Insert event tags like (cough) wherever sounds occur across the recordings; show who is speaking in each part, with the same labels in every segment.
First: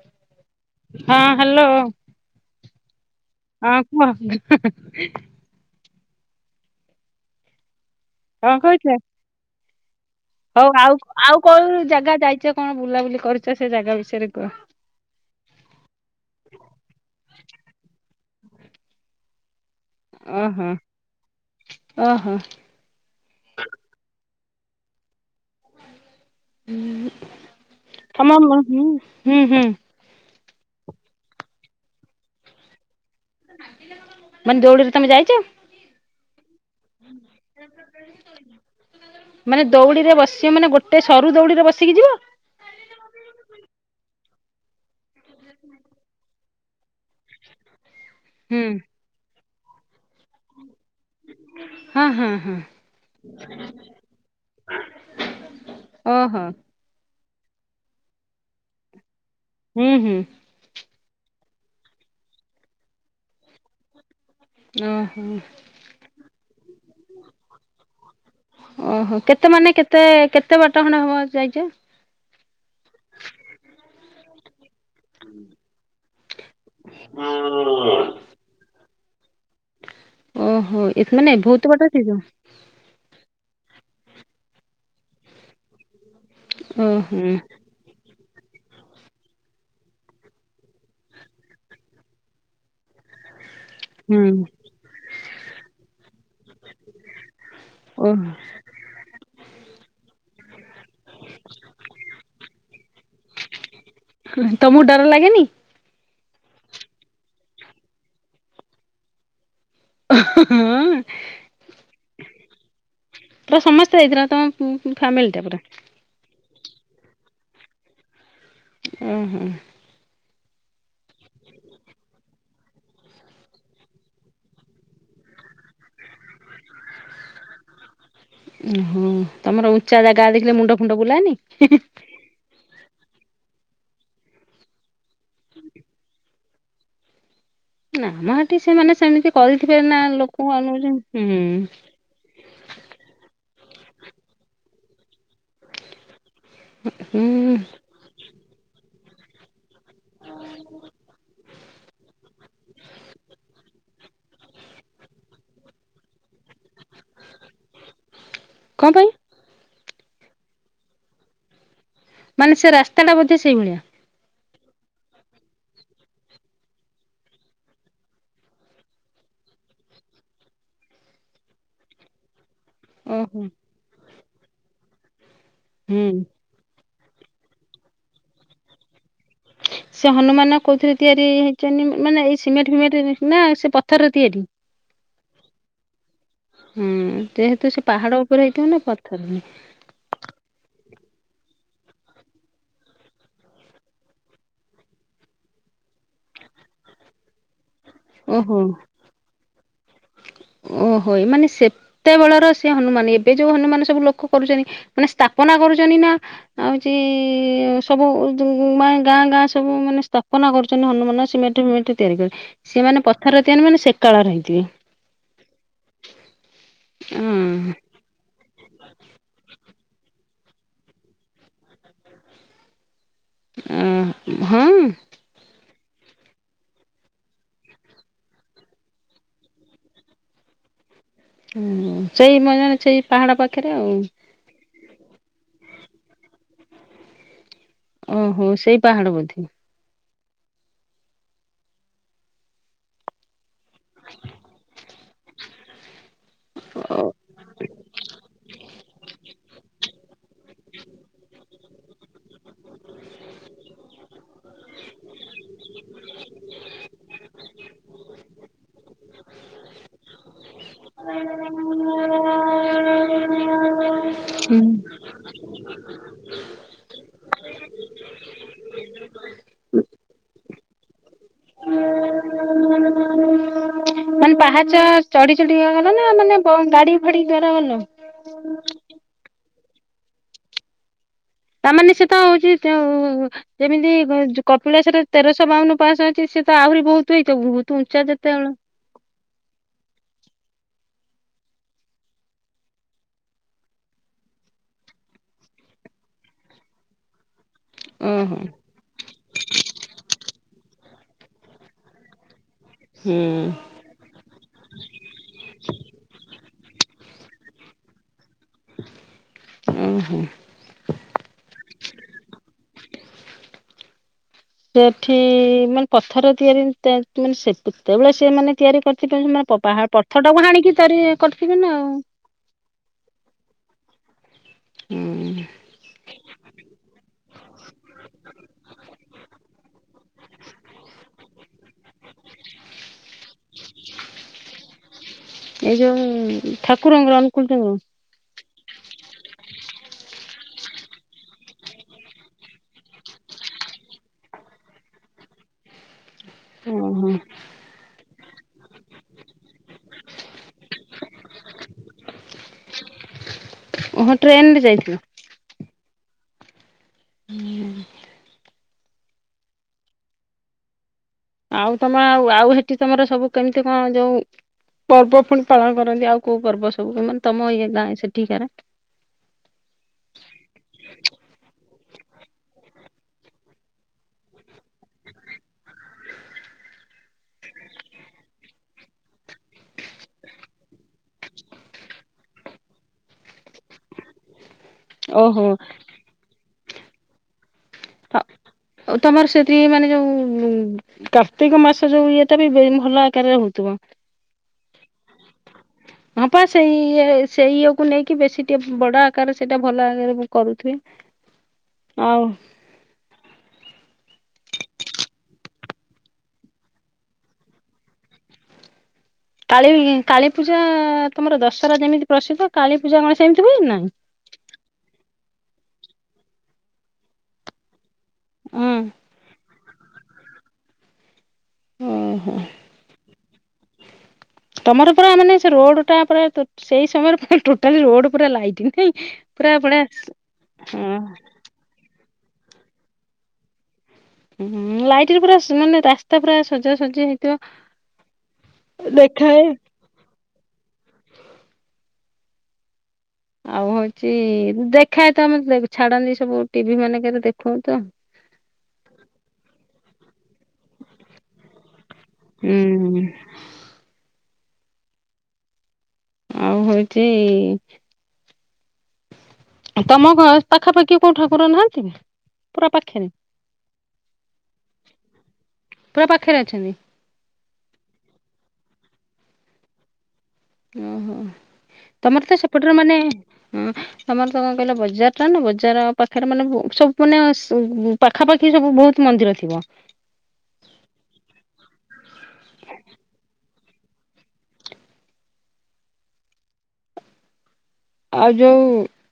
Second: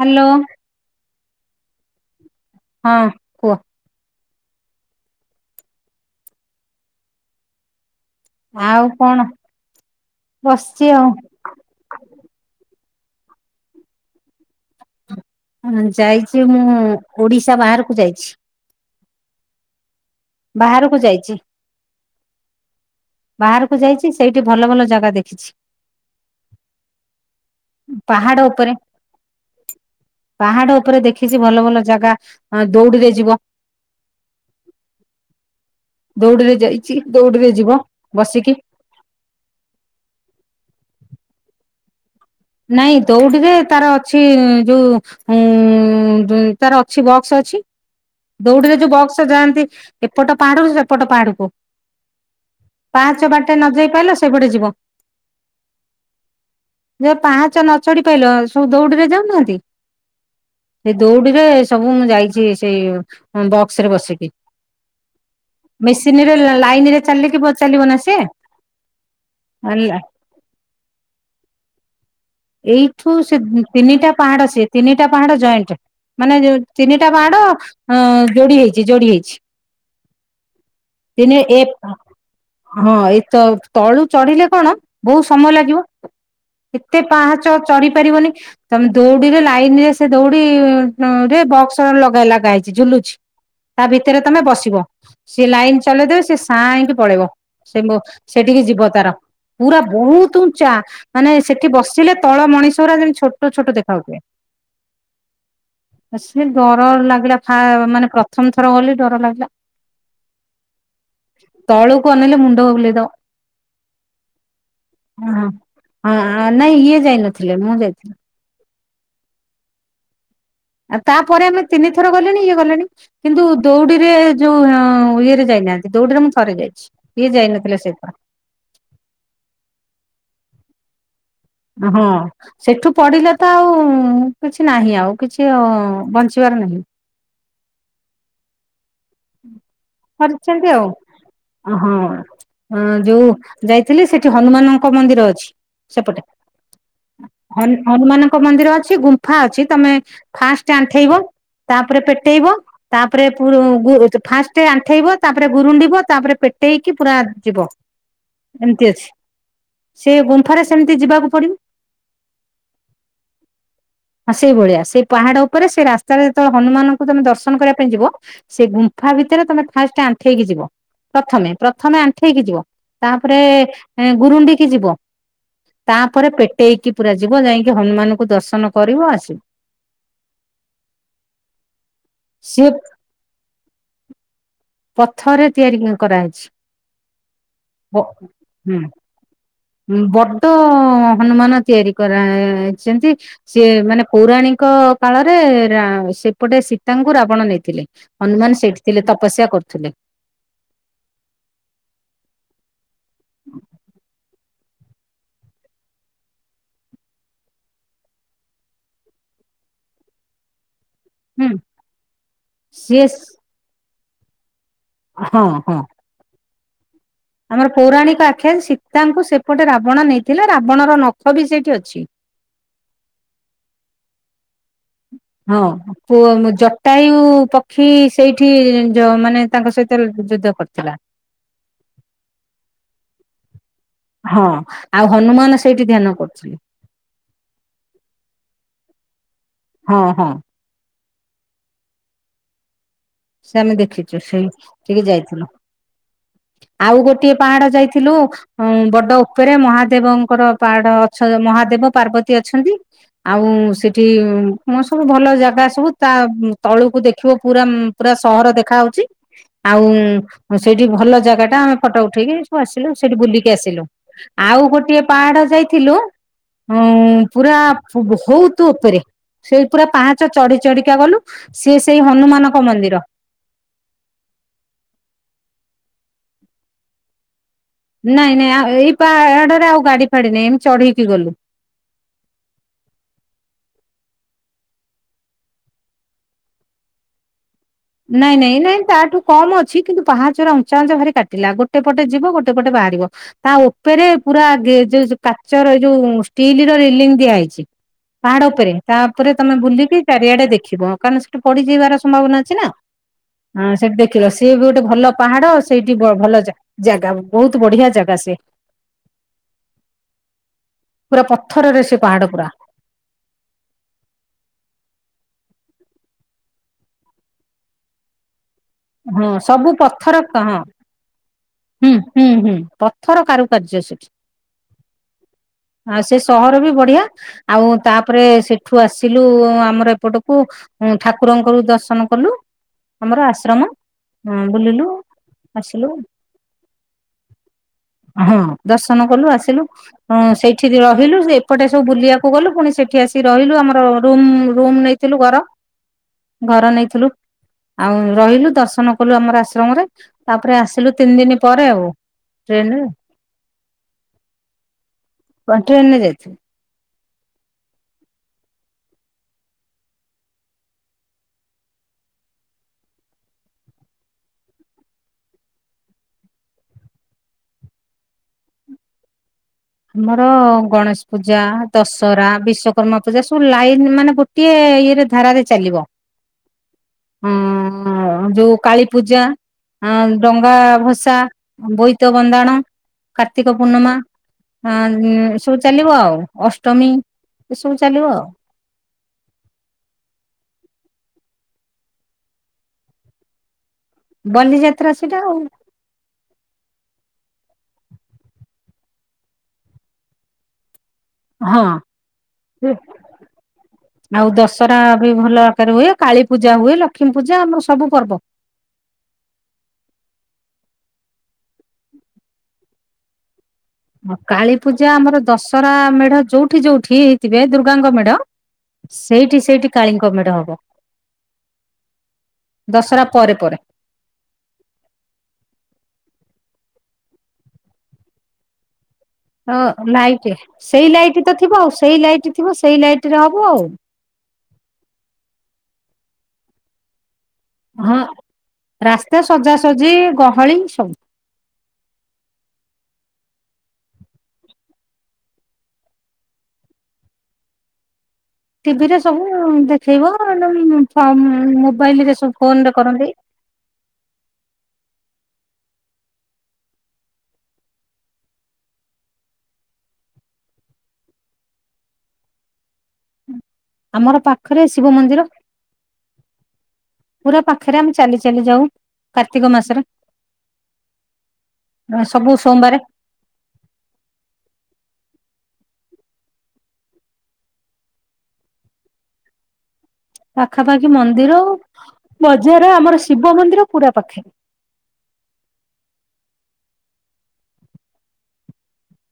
Speaker 1: Hello
Speaker 2: ହଁ, hello.
Speaker 1: ହଁ। କୁହ
Speaker 2: ଅଁ, କୁହ। (inaudible) କଣ କହୁଛ?
Speaker 1: ଆଉ, କଣ
Speaker 2: ହଉ,
Speaker 1: ବସିଛି
Speaker 2: ଆଉ, ଆଉ କୋଉ ଜାଗା ଯାଇଛ, କଣ ବୁଲାବୁଲି କରିୁଛ, ସେ ଜାଗା ବିଷୟରେ କୁହ।
Speaker 1: ଯାଇଛି, ମୁଁ ଓଡିଶା ବାହାରକୁ ଯାଇଛି।
Speaker 2: ଓହୋ
Speaker 1: ବାହାରକୁ ଯାଇଛି।
Speaker 2: ଓହୋ,
Speaker 1: ବାହାରକୁ ଯାଇଛି। ସେଇଠି ଭଲ, ଭଲ ଜାଗା ଦେଖିଛି।
Speaker 2: ଉଁ ତମା
Speaker 1: ପାହାଡ
Speaker 2: ମ ହ
Speaker 1: ଉପରେ
Speaker 2: ହୁଁ ହୁଁ
Speaker 1: ପାହାଡ ଉପରେ ଦେଖିଛି। ଭଲ ଭଲ ଜାଗା ଦୌଡି ଦେଇ
Speaker 2: ମାନେ ଦୌଡ଼ିରେ ତମେ ଯାଇଚ?
Speaker 1: ଦୌଡିରେ ଯାଇଛି ଦୌଡିରେ ଯିବ ବସିକି
Speaker 2: ମାନେ ଦଉଡିରେ ବସିବ ମାନେ ଗୋଟେ ସରୁ ଦୌଡ଼ିରେ ବସିକି ଯିବ?
Speaker 1: ନାଇଁ, ଦୌଡିରେ ତାର ଅଛି ଯୋଉ ତାର ଅଛି ବକ୍ସ ଅଛି।
Speaker 2: ହୁଁ
Speaker 1: ଦୌଡିରେ ଯୋଉ ବକ୍ସ ଯାଆନ୍ତି। (inaudible) ଏପଟ ପାହାଡରୁ ସେପଟ ପାହାଡକୁ
Speaker 2: ହଁ ହଁ ହଁ
Speaker 1: ପାହଚ ବାଟେ ନ ଯାଇ ପାଇଲ ସେପଟେ ଯିବ।
Speaker 2: ଓହୋ
Speaker 1: ଯେବେ ପାଞ୍ଚ ନଚଢି ପାଇଲ ସବୁ ଦୌଡିରେ ଯା ନାହାନ୍ତି
Speaker 2: ହୁଁ ହୁଁ
Speaker 1: ସେ ଦୌଡିରେ ସବୁ ମୁଁ ଯାଇଛି ସେଇ ବକ୍ସ ରେ ବସିକି।
Speaker 2: ଓହୋ
Speaker 1: ମେସିନ ରେ ଲାଇନ ରେ ଚାଲିକି ଚାଲିବ ନା ସିଏ
Speaker 2: ଓହୋ କେତେ ମାନେ କେତେ କେତେ ବାଟା ଖଣ୍ଡେ ହବ ଯାଇଛ?
Speaker 1: ଏଇଠୁ ସେ ତିନିଟା ପାହାଡ ସେ ତିନିଟା ପାହାଡ ଜଏଣ୍ଟ ମାନେ ଜୋ ତିନିଟା ପାହାଡ ଅ ଯୋଡି ହେଇଛି। ଜୋଡି ହେଇଛି।
Speaker 2: ଓହୋ ଏ
Speaker 1: ତିନି
Speaker 2: ମାନେ
Speaker 1: ଏ
Speaker 2: ବହୁତ ବାଟ ଅଛି ତ
Speaker 1: ହଁ ଏଇ ତ ତଳୁ ଚଢିଲେ କଣ ବହୁତ ସମୟ ଲାଗିବ ଏତେ
Speaker 2: ଓହୋ
Speaker 1: ପାହାଚ ଚଢି ପାରିବନି ତମେ ଦୌଡିରେ ଲାଇନ ରେ ସେ ଦୌଡି ରେ ବକ୍ସ ଲଗେଇ ଲାଇଛି ଝୁଲୁଚ ତା ଭିତରେ
Speaker 2: ହୁଁ
Speaker 1: ତମେ ବସିବ ସିଏ ଲାଇନ ଚଲେଇଦବେ ସି ସାଇଁକି ପଳେଇବ ସେ
Speaker 2: ଓହୋ
Speaker 1: ସେଠିକେ ଯିବ ତାର ପୁରା ବହୁତ ଉଞ୍ଚା ମାନେ ସେ ସେଠି ବସିଲେ ତଳ ମଣିଷ ରା ଯେମିତି ଛୋ ଛୋଟ ଛୋଟ ଦ
Speaker 2: ତମକୁ ଡର ଲାଗେନି
Speaker 1: ସେ ଡର ଲାଗିଲା ମାନେ ପ୍ରଥମ ଥର ଗଲି ଡର ଲାଗିଲା।
Speaker 2: ହଁ
Speaker 1: ତଳକୁ ଅନେଇଲେ ମୁଣ୍ଡ ବୁଲେଇଦବ
Speaker 2: ପୁରା ସମସ୍ତେ ହେଇଥିଲା ତମ
Speaker 1: ହଁ
Speaker 2: ଫ୍ୟାମିଲିଟା ପୁରା
Speaker 1: ହଁ ନାଇଁ ଇଏ ଯାଇ ନଥିଲେ ମୁଁ ଯାଇଥିଲି।
Speaker 2: ଅଁ, ହଁ।
Speaker 1: ଆଉ ତାପରେ ଆମେ ତିନି ଥର ଗଲିଣି ଇଏ ଗଲେଣି, କିନ୍ତୁ ଦଉଡିରେ ଯୋଉ ଅଁ, ଇଏରେ ଯାଇନାହାନ୍ତି ଦଉଡିରେ ମୁଁ ଥରେ ଯାଇଛି ଇଏ ଯାଇନଥିଲେ ସେଇଥର।
Speaker 2: ଓ ହଁ ତୋମର ଉଞ୍ଚା ଜାଗା ଦେଖିଲେ ମୁଣ୍ଡ ଫୁଣ୍ଡ ବୁଲାନି?
Speaker 1: ହଁ ସେଠୁ ପଡିଲେ ତ ଆଉ କିଛି ନାହିଁ ଆଉ। କିଛି ଅ, ବଞ୍ଚି ତୋର ନାହିଁ
Speaker 2: ନା ମୋ ହେଟି ସେମାନେ ସେମିତି କରିଥିବେ ନା
Speaker 1: ହଁ
Speaker 2: ଲୋକଙ୍କୁ
Speaker 1: କରିଛନ୍ତି ଆଉ,
Speaker 2: ଅନଉଛନ୍ତି ହୁଁ
Speaker 1: ଏ ହଁ ଅଁ, ଯୋଉ ଯାଇଥିଲି ସେଠି ହନୁମାନଙ୍କ ମନ୍ଦିର ଅଛି। ସେପଟେ
Speaker 2: ହୁଁ।
Speaker 1: ହନ ହନୁମାନଙ୍କ ମନ୍ଦିର ଅଛି ଗୁମ୍ ହଁ ଅଛି। ତୋମେ ଫାଷ୍ଟ ଆଣ୍ଠେଇବ ତାପରେ ପେଟେଇବ ତାପରେ ପୁରୁ ଗୁରୁ ଫାଷ୍ଟ ଆଣ୍ଠେଇବ ତାପରେ ଗୁରୁଣ୍ଡିବ ତାପରେ ପେଟେଇକି ପୁରା ଯିବ ଏମିତି
Speaker 2: କଣ ପାଇଁ
Speaker 1: ଅଛି। ସେ ଗୁମ୍ଫାରେ ସେମିତି ଯିବାକୁ ପଡିବ।
Speaker 2: ମାନେ ସେ ରାସ୍ତା ଟା ବୋଧେ ସେଇଭଳିଆ।
Speaker 1: ହଁ ସେଇଭଳିଆ ସେଇ ପାହାଡ ଉପରେ ସେ ରାସ୍ତାରେ ଯେତେବେଳେ ହନୁମାନଙ୍କୁ ତୋମେ ଦର୍ଶନ କରିବା ପାଇଁ ଯିବ ସେ ଗୁମ୍ ଫା ଭିତରେ ତୋମେ ଫାଷ୍ଟ ଆଣ୍ଠେଇକି ଯିବ ପ୍ରଥମେ ପ୍ରଥମେ ଆଣ୍ଠେଇକି ଯିବ ତାପରେ
Speaker 2: ଓହୋ
Speaker 1: ଏଁ, ଗୁରୁଣ୍ଡିକି ଯିବ
Speaker 2: ହୁଁ।
Speaker 1: ତାପରେ ପେଟେଇକି ପୁରା ଯିବ ଯାଇକି ହନୁମାନଙ୍କୁ ଦର୍ଶନ କରିବ ଆସ
Speaker 2: ସେ ହନୁମାନ କୋଉଥିରେ ତିଆରି ହେଇଚନି ମାନେ ଏଇ
Speaker 1: ସିଏ
Speaker 2: ସିମେଣ୍ଟ ଫିମେଣ୍ଟ ରେ ନା ସେ ପଥର ତିଆରି।
Speaker 1: ପଥରରେ ତିଆରି କରାହେଇଛି,
Speaker 2: ହୁଁ ଯେହେତୁ ସେ
Speaker 1: ହଁ
Speaker 2: ପାହାଡ ଉପରେ ହେଇଥିବ ନା ପଥରରେ
Speaker 1: ଉଁ, ବଡ ହନୁମାନ ତିଆରି କରାଛନ୍ତି, ସିଏ ମାନେ ପୌରାଣିକ କାଳରେ ରା-ସେପଟେ ସୀତାଙ୍କୁ ରାବଣ ନେଇଥିଲେ। ହନୁମାନ
Speaker 2: ଓହୋ।
Speaker 1: ସେଇଠି ଥିଲେ ତପସ୍ୟା କରୁ ଥିଲେ।
Speaker 2: ଓହୋ ଏ ମାନେ ସେତେବେଳର ସେ ହନୁମାନ ଏବେ ଯୋଉ ହନୁମାନ ସବୁ ଲୋକ କରୁଚନ୍ତି ମାନେ ସ୍ଥାପନା କରୁଚନି ନା ହଉଚି ସବୁ ଯୋଉ ମାଏଁ ଗାଁ ଗାଁ ସବୁ ମାନେ ସ୍ଥାପନା କରୁ ଚନି ହନୁମାନ
Speaker 1: ହୁଁ
Speaker 2: ସିମେଟେ ଫିମେଟେ ତିଆରି କରି,
Speaker 1: ସିଏ
Speaker 2: ସେମାନେ ପଥରର ତିଆରି ମାନେ ସେ କଳାର ହେଇଥିବେ।
Speaker 1: ହଁ, ହଁ। ଆମର
Speaker 2: ଅଁ
Speaker 1: ପୌରାଣିକ ଆଖ୍ୟାା ଅଛି ସି ତାଙ୍କୁ ସେପଟେ ରାବଣ ନେଇଥିଲେ ରାବଣର ନଖ ବି ସେଇଠି ଅଛି।
Speaker 2: ଆ ହଁ।
Speaker 1: ହଁ ପୁ ଜଟାୟୁ ପକ୍ଷୀ ସେଇଠି ମାନେ ତାଙ୍କ ସହିତ ଯୁଦ୍ଧ କରିଥିଲା।
Speaker 2: ହୁଁ ସେଇ ମଜ ନା ସେଇ ପାହାଡା ପ ପାଖରେ ଆଉ।
Speaker 1: ହଁ ଆଉ ହନୁମାନ ସେଇଠି ଧ୍ୟାନ କରୁଥିଲେ।
Speaker 2: ଓହୋ ସେଇ ପାହାଡ ବୋଧେ।
Speaker 1: ହଁ ହଁ। ସେ ଆମେ ଦେଖିଛୁ ସେଇ ଟିକେ ଯାଇଥିଲୁ। ଆଉ
Speaker 2: ଓ
Speaker 1: ଗୋଟିଏ ପାହାଡ ଯାଇଥିଲୁ। ହ ବଡ ଉପରେ ମହାଦେବଙ୍କର ପାହାଡ ଅ ମହାଦେବ ପାର୍ବତୀ ଅଛନ୍ତି ଆଉ ସେଠି ସବୁ ଭଲ ଜାଗା ସବୁ ତା ତଳୁକୁ ଦେଖିବ ପୁରା ପୁରା ସହର ଦେଖାହଉଛି। ଆଉ ସେଇଠି ଭଲ ଜାଗା ଟା ଆମେ ଫଟୋ ଉଠେଇକି ସବୁ ଆସିଲୁ ସେଇଠି ବୁଲିକି ଆସିଲୁ। ଆଉ
Speaker 2: ହୁଁ
Speaker 1: ଗୋଟିଏ ପାହାଡ ଯାଇଥିଲୁ ପୁରା ବହୁତ ଉପରେ ସେଇ ପୁରା ପାହାଞ୍ଚ ଚଢି ଚଢିକା ଗଲୁ ସିଏ ସେଇ ହନୁମାନ
Speaker 2: ମାନେ ପାହାଚ ଚଢି ଲା ନା ମାନେ ଗାଡି ଫାଡି ଗଲ?
Speaker 1: ନାଇଁ ନାଇଁଇପ ଏ ଆଉ ଗାଡି ଫାଡି ନେଇାଇ ଏମ ଚଢେଇକି ଗଲୁ।
Speaker 2: ତାମାନେ ସେ ତ ହଉଛି ଯେମିତି କପିଳା ସେଟ ତେରଶହ ବାଉନ ପାଶହ ଅଛି ସେ ତ ଆହୁରି ବହୁତ ହଇ
Speaker 1: ନାଇଁ ନାଇଁ ନାଇଁ ତାଠୁ କମ ଅଛି କିନ୍ତୁ ପାହାଚର ଉଞ୍ଚା ଅଞ୍ଚ ଘରେ କାଟି ଥିଲା ଗୋଟେ ପଟେ ଯିବ ଗୋଟେ ପଟେ ବାହାରିବ ତା ଉପରେ ପୁରା ଯୋଉ କାଚର ଏ ଯୋଉ ଷ୍ଟିଲ ର ରିଲି ଦିଆହେଇଛି।
Speaker 2: ଓହୋ
Speaker 1: ପାହାଡ ଉପରେ ତା ଉପରେ ତମେ ବୁଲିକି ଚାରିଆଡେ ଦେଖ ରଖିବ କାରଣ ସେଠ ପଡିଯ ଯିବାର ସମ୍ଭାବନା ଅଛି ନା।
Speaker 2: ହୁଁ
Speaker 1: ହଁ ସେଠି ଦେଖିଲ ସିଏ ବି ଗୋଟେ ଭଲ ପାହାଡ ସେଇଠି ଭଲ ଜାଗା ବହୁତ ବଢିଆ ଜାଗା ସେ
Speaker 2: ଓହୋ।
Speaker 1: ପୁରା ପଥରରେ ସେ ପାହାଡ ପୁରା।
Speaker 2: ସେଠି ମାନେ ପଥର ତିଆରି ମାନେ ସେତେବେଆ ସେ ମାନେ ତିଆରି କରି
Speaker 1: ହଁ
Speaker 2: ସେମାନେ
Speaker 1: ସବୁ ପଥର
Speaker 2: ପର୍ଥ ଟାକୁ
Speaker 1: ହଁ
Speaker 2: ହାଣିକିରି
Speaker 1: ହୁଁ ହୁଁ ହୁଁ ପଥର କାରୁ କାର୍ଯ୍ୟ ସେଠି।
Speaker 2: ହୁଁ
Speaker 1: ଆଉ ସେ ସହର ବି ବଢିଆ ଆଉ ତାପରେ ସେଠୁ ଆସିଲୁ ଆମର ଏପଟକୁ ଠାକୁରଙ୍କର ଦର୍ଶନ କଲୁ ଆମର ଆଶ୍ରମ ବୁଲିଲୁ ଆସିଲୁ।
Speaker 2: ହଁ ଠାକୁରଙ୍ଗର ଅନୁକୂଲ ଟଙ୍କ ର
Speaker 1: ଦଶ କଲୁ ଆସିଲୁ ସେଇଠି ଠୀ ରହିଲୁ ସେ ଏପଟେ ସବୁ ବୁଲିବାକୁ ଗଲୁ ପୁଣି ସେଠି ଆସିିକି ରହିଲୁ ଆମର ର ରୁମ ନେଇଥିଲୁ ଘର ଘର ନେଇଥିଲୁ
Speaker 2: ଓହୋ
Speaker 1: ଆଉ ରହିଲୁ ଦର୍ଶନ କଲୁ ଆମର ଆଶ୍ରମରେ ତାପରେ ଆସିଲୁ ଦିନ ପରେ ଆଉ ଟ୍ରେନ୍ ରେ
Speaker 2: ଓହୋ ଟ୍ରେନରେ ଯାଇଥିଲ?
Speaker 1: ଟ୍ରେନ ରେ ଯାଇଥିଲୁ।
Speaker 2: ହୁଁ। ଆଉ ତମ ଆଉ ଆଉ ସେଠି ତମର ସବୁ କେମିତି କଣ ଯୋଉ ପର୍ବ ପୁଣି ପାଳନ କରନ୍ତି ଆଉ କୋଉ ପର୍ବ ସବୁ ମ ତମ ଇଏ ଗାଁ ସେଠିକାର?
Speaker 1: ଆମର ଗଣେଶ ପୂଜା ଦଶହରା ବିଶ କର୍ମା ପୂଜା ସବୁ ଲାଇନ ମାନେ ଗୋଟିଏ ଇଏରେ ଧାରାରେ ଚାଲିବ। ହୁଁ ଯୋଉ କାଳି ପୂଜା ଡଙ୍ଗା ଭସା ବୋଇତ ବନ୍ଦାଣ କାର୍ତ୍ତିକ ପୂର୍ଣ୍ଣିମା ହଁ
Speaker 2: ଓହୋ।
Speaker 1: ସବୁ ଚାଲିବ ଆଉ ଅଷ୍ଟ ତମେ
Speaker 2: ତମର ସେଠି ମାନେ ଯୋଉ କାର୍ତ୍ତିକ ମାସ ଯୋଉ ଇଏଟା ବି ଭଲ ଆକାରରେ ହଉଥିବ।
Speaker 1: ବନ୍ଦ ଯାତ୍ରା ସେଟା ଆଉ।
Speaker 2: ହଁ ପା ସେଇ ଇଏ କୁ ନେଇକି ବେଶୀ ଟିକେ ବଡ ଆକାରରେ ସେଇଟା ଭଲ ଆକାରରେ କରୁଥିବେ।
Speaker 1: ହଁ
Speaker 2: ଆଉ
Speaker 1: ସେ ଆଉ ଦଶହରା ବି ଭଲ ଆକାରରେ ହୁଏ କାଳୀ ପୂଜା ହୁଏ ଲକ୍ଷ୍ମୀ ପୂଜା ଆମର ସବୁ ପର୍ବ।
Speaker 2: କାଳ କାଳୀପୂଜା ତମର ଦଶହରା ଯେମିତି ପ୍ରସିଦ୍ଧ କାଳୀପୂଜା କଣ ସେମିତି ହୁଏ ନା?
Speaker 1: କାଳୀ ପୂଜା ଆମର ଦଶ ରା ମେଢ ଯୋଉଠି ଯଉଠି ହେଇଥିବେ ଦୁର୍ଗାଙ୍ଗ ମେଢ
Speaker 2: ହଁ
Speaker 1: ସେଇଠି ସେଇଠି କାଳିଙ୍କ ମେଢ ହବ।
Speaker 2: ଓହୋ
Speaker 1: ଦଶହରା ପରେ ପରେ
Speaker 2: ତମର ପୁରା ମାନେ ସେ ରୋଡ ଟା ପୁରା ସେଇ ତମ ପୁରା ରୋଡ ପଟେ ଲାଇଟ ନାହିଁ।
Speaker 1: ହଁ ଲାଇଟ୍ ସେଇ ଲାଇଟ୍ ତ ଥିବ ସେଇ ଲାଇଟ୍ ଥିବ ସେଇ ଲାଇଟ ରେ ହବ ଆଉ।
Speaker 2: ହୁଁ ଲାଇଟରେ ପୁରା ମାନେ ରାସ୍ତା ପୁରା ସଜାସଜା ହେଇ
Speaker 1: ହଁ ରାସ୍ତା
Speaker 2: ଦେଖାଏ
Speaker 1: ସଜାସଜି ହଳିଂ ସ
Speaker 2: ଆଉ ହଉଛି ଦେଖାଏ ତ ଆମେ ଛାଡନ୍ତି ସବୁ ଟିଭି ମାନେଙ୍କରେ ଦେଖ ତ
Speaker 1: ଟିଭିରେ ସବୁ ଦେ (inaudible) ମୋବାଇଲି ସବୁ ଫୋନରେ
Speaker 2: ହୁଁ
Speaker 1: କରନ୍ତି।
Speaker 2: ଆଉ ହଉଛି ତମ ଘର ପାଖାପାଖି କୋଉ ଠାକୁର ନାହାନ୍ତି ପୁରା ପାଖରେ।
Speaker 1: ଆମର ପାଖରେ ଶିବ ମନ୍ଦିର
Speaker 2: ପୁରା ପାଖରେ ଅଛନ୍ତି
Speaker 1: ପୁରା ପାଖରେ ଆମେ ଚାଲି ଚାଲି ଯାଉ। କାର୍ତ୍ତିକ ମାସରେ।
Speaker 2: ଓ ହୋ। ତମର
Speaker 1: ସବୁ
Speaker 2: ତ ସେପଟରେ
Speaker 1: ସୋମବାର
Speaker 2: ମାନେ ତମର ତ କଣ କହିଲ ବଜାର ବଜାର ପାଖରେ ମାନେ ସବୁ ମାନେ ପାଖାପାଖି ସବୁ ବହୁତ ମନ୍ଦିର ଥିବ।
Speaker 1: ପାଖାପାଖି ମନ୍ଦିର ବଜାର ଆମର ଶିବ ମନ୍ଦିର ପୁରା ପାଖେ।
Speaker 2: ଆଉ ଯୋଉ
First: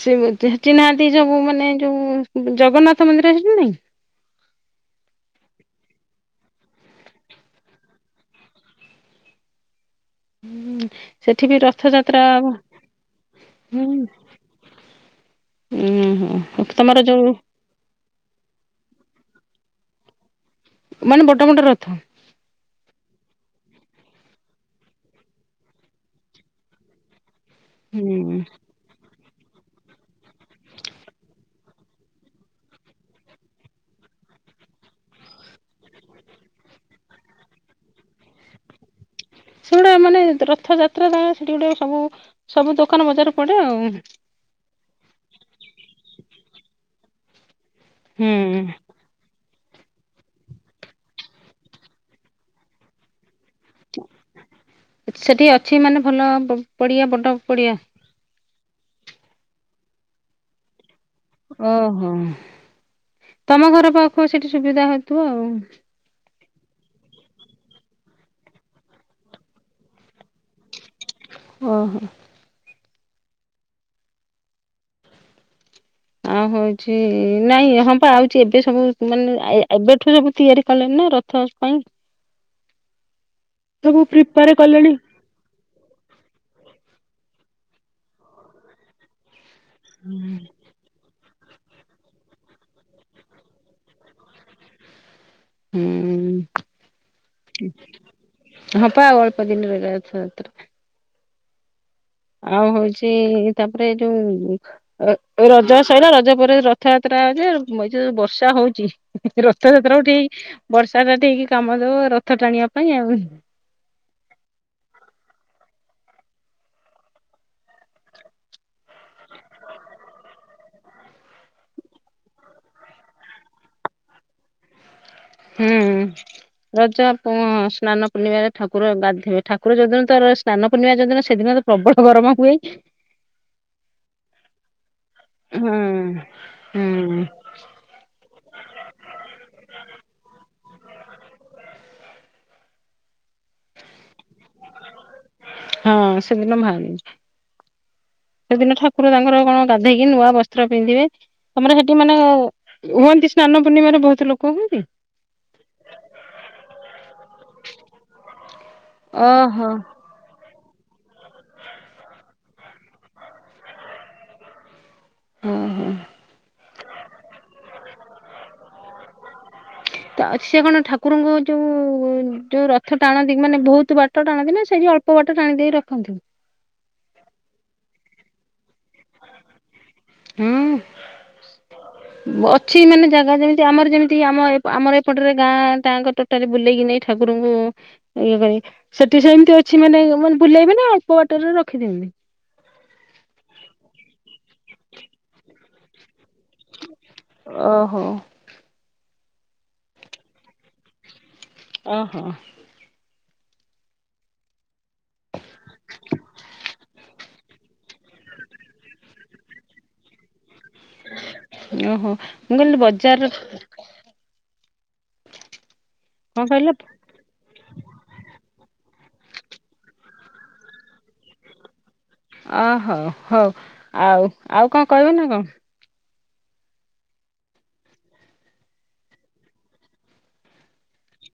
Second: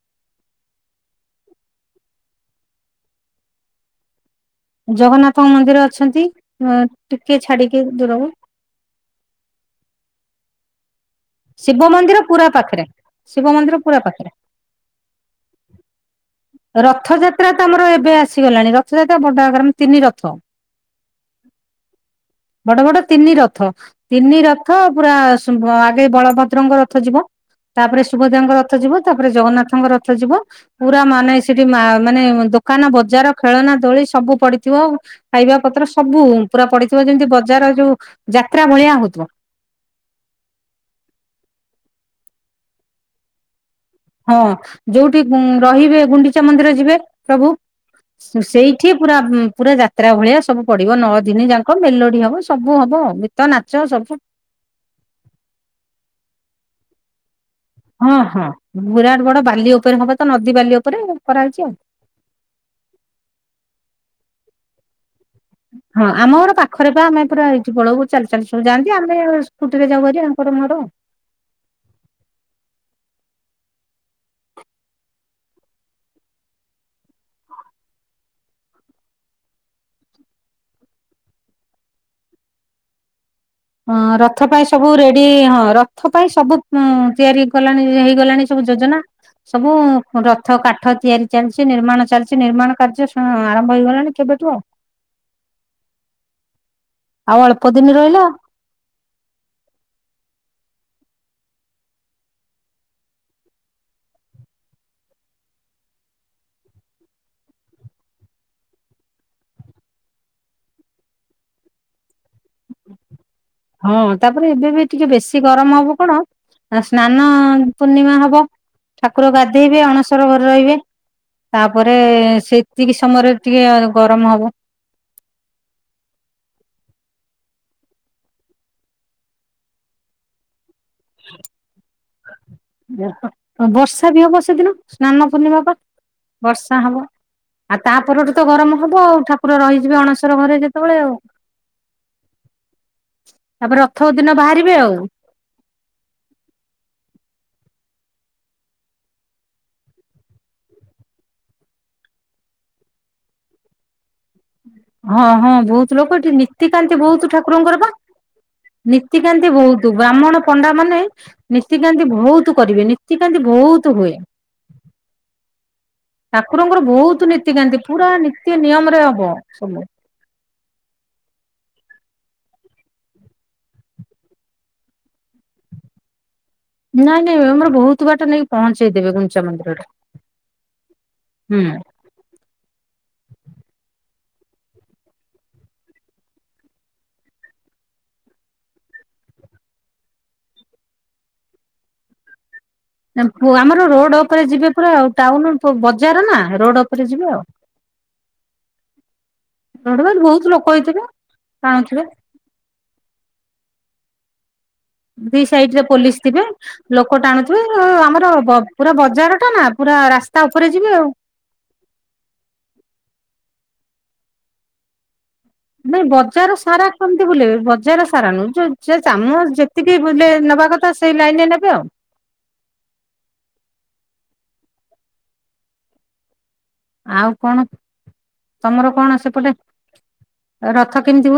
Speaker 2: ସେ ଚିହ୍ନାହାନ୍ତି ଯୋଉ ମାନେ ଯୋଉ ଜଗନ୍ନାଥ ମନ୍ଦିର ସେଠି ନାଇଁ।
Speaker 1: ଜଗନ୍ନାଥଙ୍କ ମନ୍ଦିର ଅଛନ୍ତି ଟିକେ ଛାଡିକି ଦୂରକୁ।
Speaker 2: (inaudible)
Speaker 1: ଶିବ ମନ୍ଦିର
Speaker 2: ରଥଯାତ୍ରା
Speaker 1: ପୁରା
Speaker 2: ହୁଁ
Speaker 1: ପାଖରେ ଶିବ ମନ୍ଦିର ପୁରା ପାଖରେ।
Speaker 2: ଉଁ ତମର ଯୋଉ
Speaker 1: ରଥଯାତ୍ରା ତ ଆମର ଏବେ ଆସିଗଲାଣି ରଥ ରଥଯାତ୍ରା ବଡଆକାରେ ତିନି ରଥ
Speaker 2: ମାନେ ବଡବଡ ରଥ।
Speaker 1: ବଡ ବଡ ତିନି ରଥ ତିନି ରଥ ପୁରା ଆଗେ ବଳଭଦ୍ରଙ୍କ ରଥ ଯିବ। ତାପରେ
Speaker 2: ହୁଁ
Speaker 1: ସୁଭଦ୍ରାଙ୍କ ରଥ ଯିବ ତାପରେ ଜଗନ୍ନାଥଙ୍କ ରଥ ଯିବ ପୁରା ମାନେ ସେଠି ମାନେ ଦୋକାନବଜାର ଖେଳନା ଦୋଳି ସବୁ ପଡିଥିବ। ଖାଇବାପତ୍ର ସବୁ ପୁରା ପଡିଥିବ ଯେମିତି ବଜାର ଯୋଉ ଯାତ୍ରା ଭଳିଆ ହଉଥିବ।
Speaker 2: ସେଗୁଡା ମାନେ ରଥଯାତ୍ରା ତା ସେଠି ଗୋଟେ ସବୁ ସବୁ ଦୋକାନବଜାର ପଡେ ଆଉ
Speaker 1: ହଁ ଯୋଉଠି ରହିବେ ଗୁଣ୍ଡିଚା ମନ୍ଦିର ଯିବେ। ପ୍ରଭୁ।
Speaker 2: ହୁଁ
Speaker 1: ସେଇଠି ପୁରା ପୁରା ଯାତ୍ରା ଭଳିଆ ସବୁ ପଡିବ ନଅଦିନ ଯାକ ମେଲୋଡି ହବ, ସବୁ ହବ। ନାଚ ସବୁ
Speaker 2: ସେଠି ଅଛି ମାନେ ଭଲ ବଢିଆ ବଡ ପଡିଆ
Speaker 1: ହଁ ହଁ। ବିରାଟ ବଡ ବାଲି ଉପରେ ହବ ତ ନଦୀ ବାଲି ଉପରେ କରାହେଇଛି ଆଉ।
Speaker 2: ଓହୋ ତମ ଘର ପା ହଉ ସେଠି ସୁବିଧା ହ ତୁ ଆଉ
Speaker 1: ହଁ ଆମ ଘର ପାଖରେ ବା ଆମେ ପୁରା ହେଇଠି ପଳଉ, ଚାଲି ଚାଲିୁ ସବୁ ଯାନ୍ତି, ଆମେ ସ୍କୁଟିରେ ଯାଉହେରି ଆଙ୍କର ମୋର।
Speaker 2: ଓ ହୋ। ଆଉ ହଉଛି ନାଇଁ ହଁ ପା ଆଉଛି ଏବେ ସବୁ ମାନେ ଏବେଠୁ ସବୁ ତିଆରି କଲେଣିି ନା ରଥ ପାଇଁ। ସବୁ
Speaker 1: ହଁ ରଥ
Speaker 2: ପ୍ରିପେୟାର
Speaker 1: ପାଇଁ ସବୁ
Speaker 2: କଲେଣି।
Speaker 1: ରେଡି ହଁ ରଥ ପାଇଁ ସବୁ ତିଆରି କଲାଣି ହେଇଗଲାଣି ସବୁ ଯୋଜନା। ସବୁ ରଥ କାଠ ତିଆରି ଚାଲିଛି ନିର୍ମାଣ ଚାଲିଛି, ନିର୍ମାଣ କାର୍ଯ୍ୟ ଆରମ୍ଭ ହେଇଗଲାଣି କେବେଠୁ ଆଉ।
Speaker 2: ହୁଁ
Speaker 1: ଆଉ ଅଳ୍ପ ଦିନ ରହିଲା।
Speaker 2: ହଁପା ଅଳ୍ପ ଦିନ ରହିଲା। ଆଉ ହଉଛି ତାପରେ ଯୋଉ ରଜ ସରିଲା ରଜ ପରେ ରଥଯାତ୍ରା ଯେ ଏ ଯୋଉ ବର୍ଷା ହଉଛି ରଥଯାତ୍ରା ଠିକ ବର୍ଷାଟା ଠିକ କାମ ଦବ। ଟାଣିବା ପାଇଁ ଆଉ
Speaker 1: ହଁ ତାପରେ ଏବେ ବି ଟିକେ ବେଶୀ ଗରମ ହବ କଣ ସ୍ନାନ ପୂର୍ଣ୍ଣିମା ହବ ଠାକୁର ଗାଧେଇବେ ଅଣସର ଘରେ ରହିବେ ତାପରେ ସେତିକି ସମୟରେ ଟିକେ ଗରମ ହବ।
Speaker 2: ହୁଁ ରଜ ପ-ଅ-ଅ ସ୍ନାନ ପୂର୍ଣ୍ଣିମାରେ ଠାକୁର ଗାଧେଇବେ ଠାକୁର ଯଦିନ ତର ସ୍ନାନ ପୂର୍ଣ୍ଣିମା ଯୋଉଦିନ ସେଦିନ ତ ପ୍ରବଳ ଗରମ ହୁଏ।
Speaker 1: ବର୍ଷା ବି ହବ ସେଦିନ ସ୍ନାନ ପୂର୍ଣ୍ଣିମା ବା
Speaker 2: ହଁ
Speaker 1: ବର୍ଷା ହବ
Speaker 2: ହୁଁ
Speaker 1: ଆଉ ତାପରଠୁ ତ ଗରମ ହବ ଆଉ ଠାକୁର ରହିଯିବେ ଅଣସର ଯେତେବେଳେ ଆଉ, ତାପରେ ରଥ ଦିନ ବାହାରିବେ ଆଉ।
Speaker 2: ହଁ ସେଦିନ ବାହାରିବେ। ସେଦିନ ଠାକୁର ତାଙ୍କର କଣ ଗାଧେଇକି ନୂଆ ବସ୍ତ୍ର ପିନ୍ଧିବେ। ତମର ସେଠି ମାନେ-ଏ ହୁଅନ୍ତି ସ୍ନାନ ପୂର୍ଣ୍ଣିମାରେ ବହୁତ ଲୋକ ହୁଅନ୍ତି?
Speaker 1: ହଁ ହଁ ବହୁତ ଲୋକ ଏଠି ନୀତିକାନ୍ତି ବହୁତ ଠାକୁରଙ୍କର ବା ନୀତିକାନ୍ତି
Speaker 2: ଓହୋ
Speaker 1: ବହୁତ ବ୍ରାହ୍ମଣ ପଣ୍ଡା ମାନେ ନୀତିକାନ୍ତି ବହୁତ କରିବେ। ନୀତିକାନ୍ତି ବହୁତ ହୁଏ।
Speaker 2: ହଁ ହଁ।
Speaker 1: ଠାକୁରଙ୍କର ବହୁତ ନୀତିକାନ୍ତି ପୁରା ନୀତି ନିୟମରେ ହବ ସବୁ।
Speaker 2: ତ ସେ କଣ ଠାକୁରଙ୍କୁ ଯୋଉ-ଉ-ଉ-ଉ ଯୋଉ ରଥ ଟାଣନ୍ତି ମାନେ ବହୁତ ବାଟ ଟାଣନ୍ତି ନା ସେଠି ଅଳ୍ପ ବାଟ ଟାଣି ଦେଇ ରଖନ୍ତି।
Speaker 1: ନାଇଁ ନାଇଁ ଆମର ବହୁତ ବାଟ ନେଇକି ପହଞ୍ଚେଇ ଦେବେ ଗୁଡିଞ୍ଚା ମନ୍ଦିରରେ।
Speaker 2: ହଁ
Speaker 1: ହୁଁ।
Speaker 2: ଅଛି ମାନେ ଜାଗା ଯେମିତି ଆମର ଯେମିତି ତି ଆମ ଆମର ଏପଟରେ ଗାଁ ତାଙ୍କ ଟୋଟାଲି ବୁଲେଇକି ନେଇ ଠାକୁରଙ୍କୁ ଇଏ କରି ସେଠି ସେମିତି ଅଛି ମାନେ ମା ବୁଲେଇବେ ନା ଅଳ୍ପ ବାଟରେ ରଖିଦିଅନ୍ତି।
Speaker 1: ନା ପ ଆମର ରୋଡ ଉପରେ ଯିବେ ପୁରା ଆଉ ଟାଉନ ପ ବଜାର ନା। ରୋଡ ଉପରେ ଯିବ।
Speaker 2: ଓହୋ।
Speaker 1: ରୋଡରେ ବା ବହୁତ ଲୋକ ହେଇଥିବେ। ଟାଣୁଥିବେ
Speaker 2: ଓହୋ।
Speaker 1: ଦି ସାଇଡ ରେ ପୋଲିସ ଥିବେ, ଲୋକ ଟାଣୁଥିବେ ଅ-ଅ ଆମର ପ ପୁରା ବଜାର ଟା ନା ପୁରା ରାସ୍ତା ଉପ
Speaker 2: ଓହୋ ମୁଁ କହିଲି ବଜାର (inaudible)
Speaker 1: ନାଇଁ ବଜାର ସାରା କେମିତି ବୁଲେଇବେ ବଜାର ସାରା ନୁହଁ ଯୋଉ ସେ ଚାମ ଯେତିକି ବୁଲେ ନବା କଥା ସେଇ ଲାଇନିରେ ନେବେ ଆଉ।
Speaker 2: ଆ ହ ହୋଉ ଆଉ ଆଉ କଣ କହିବ ନା କଣ?
Speaker 1: ଆଉ କଣ, ତମର କଣ ସେପଟେ ରଥ କେମିତି ହୁଏ?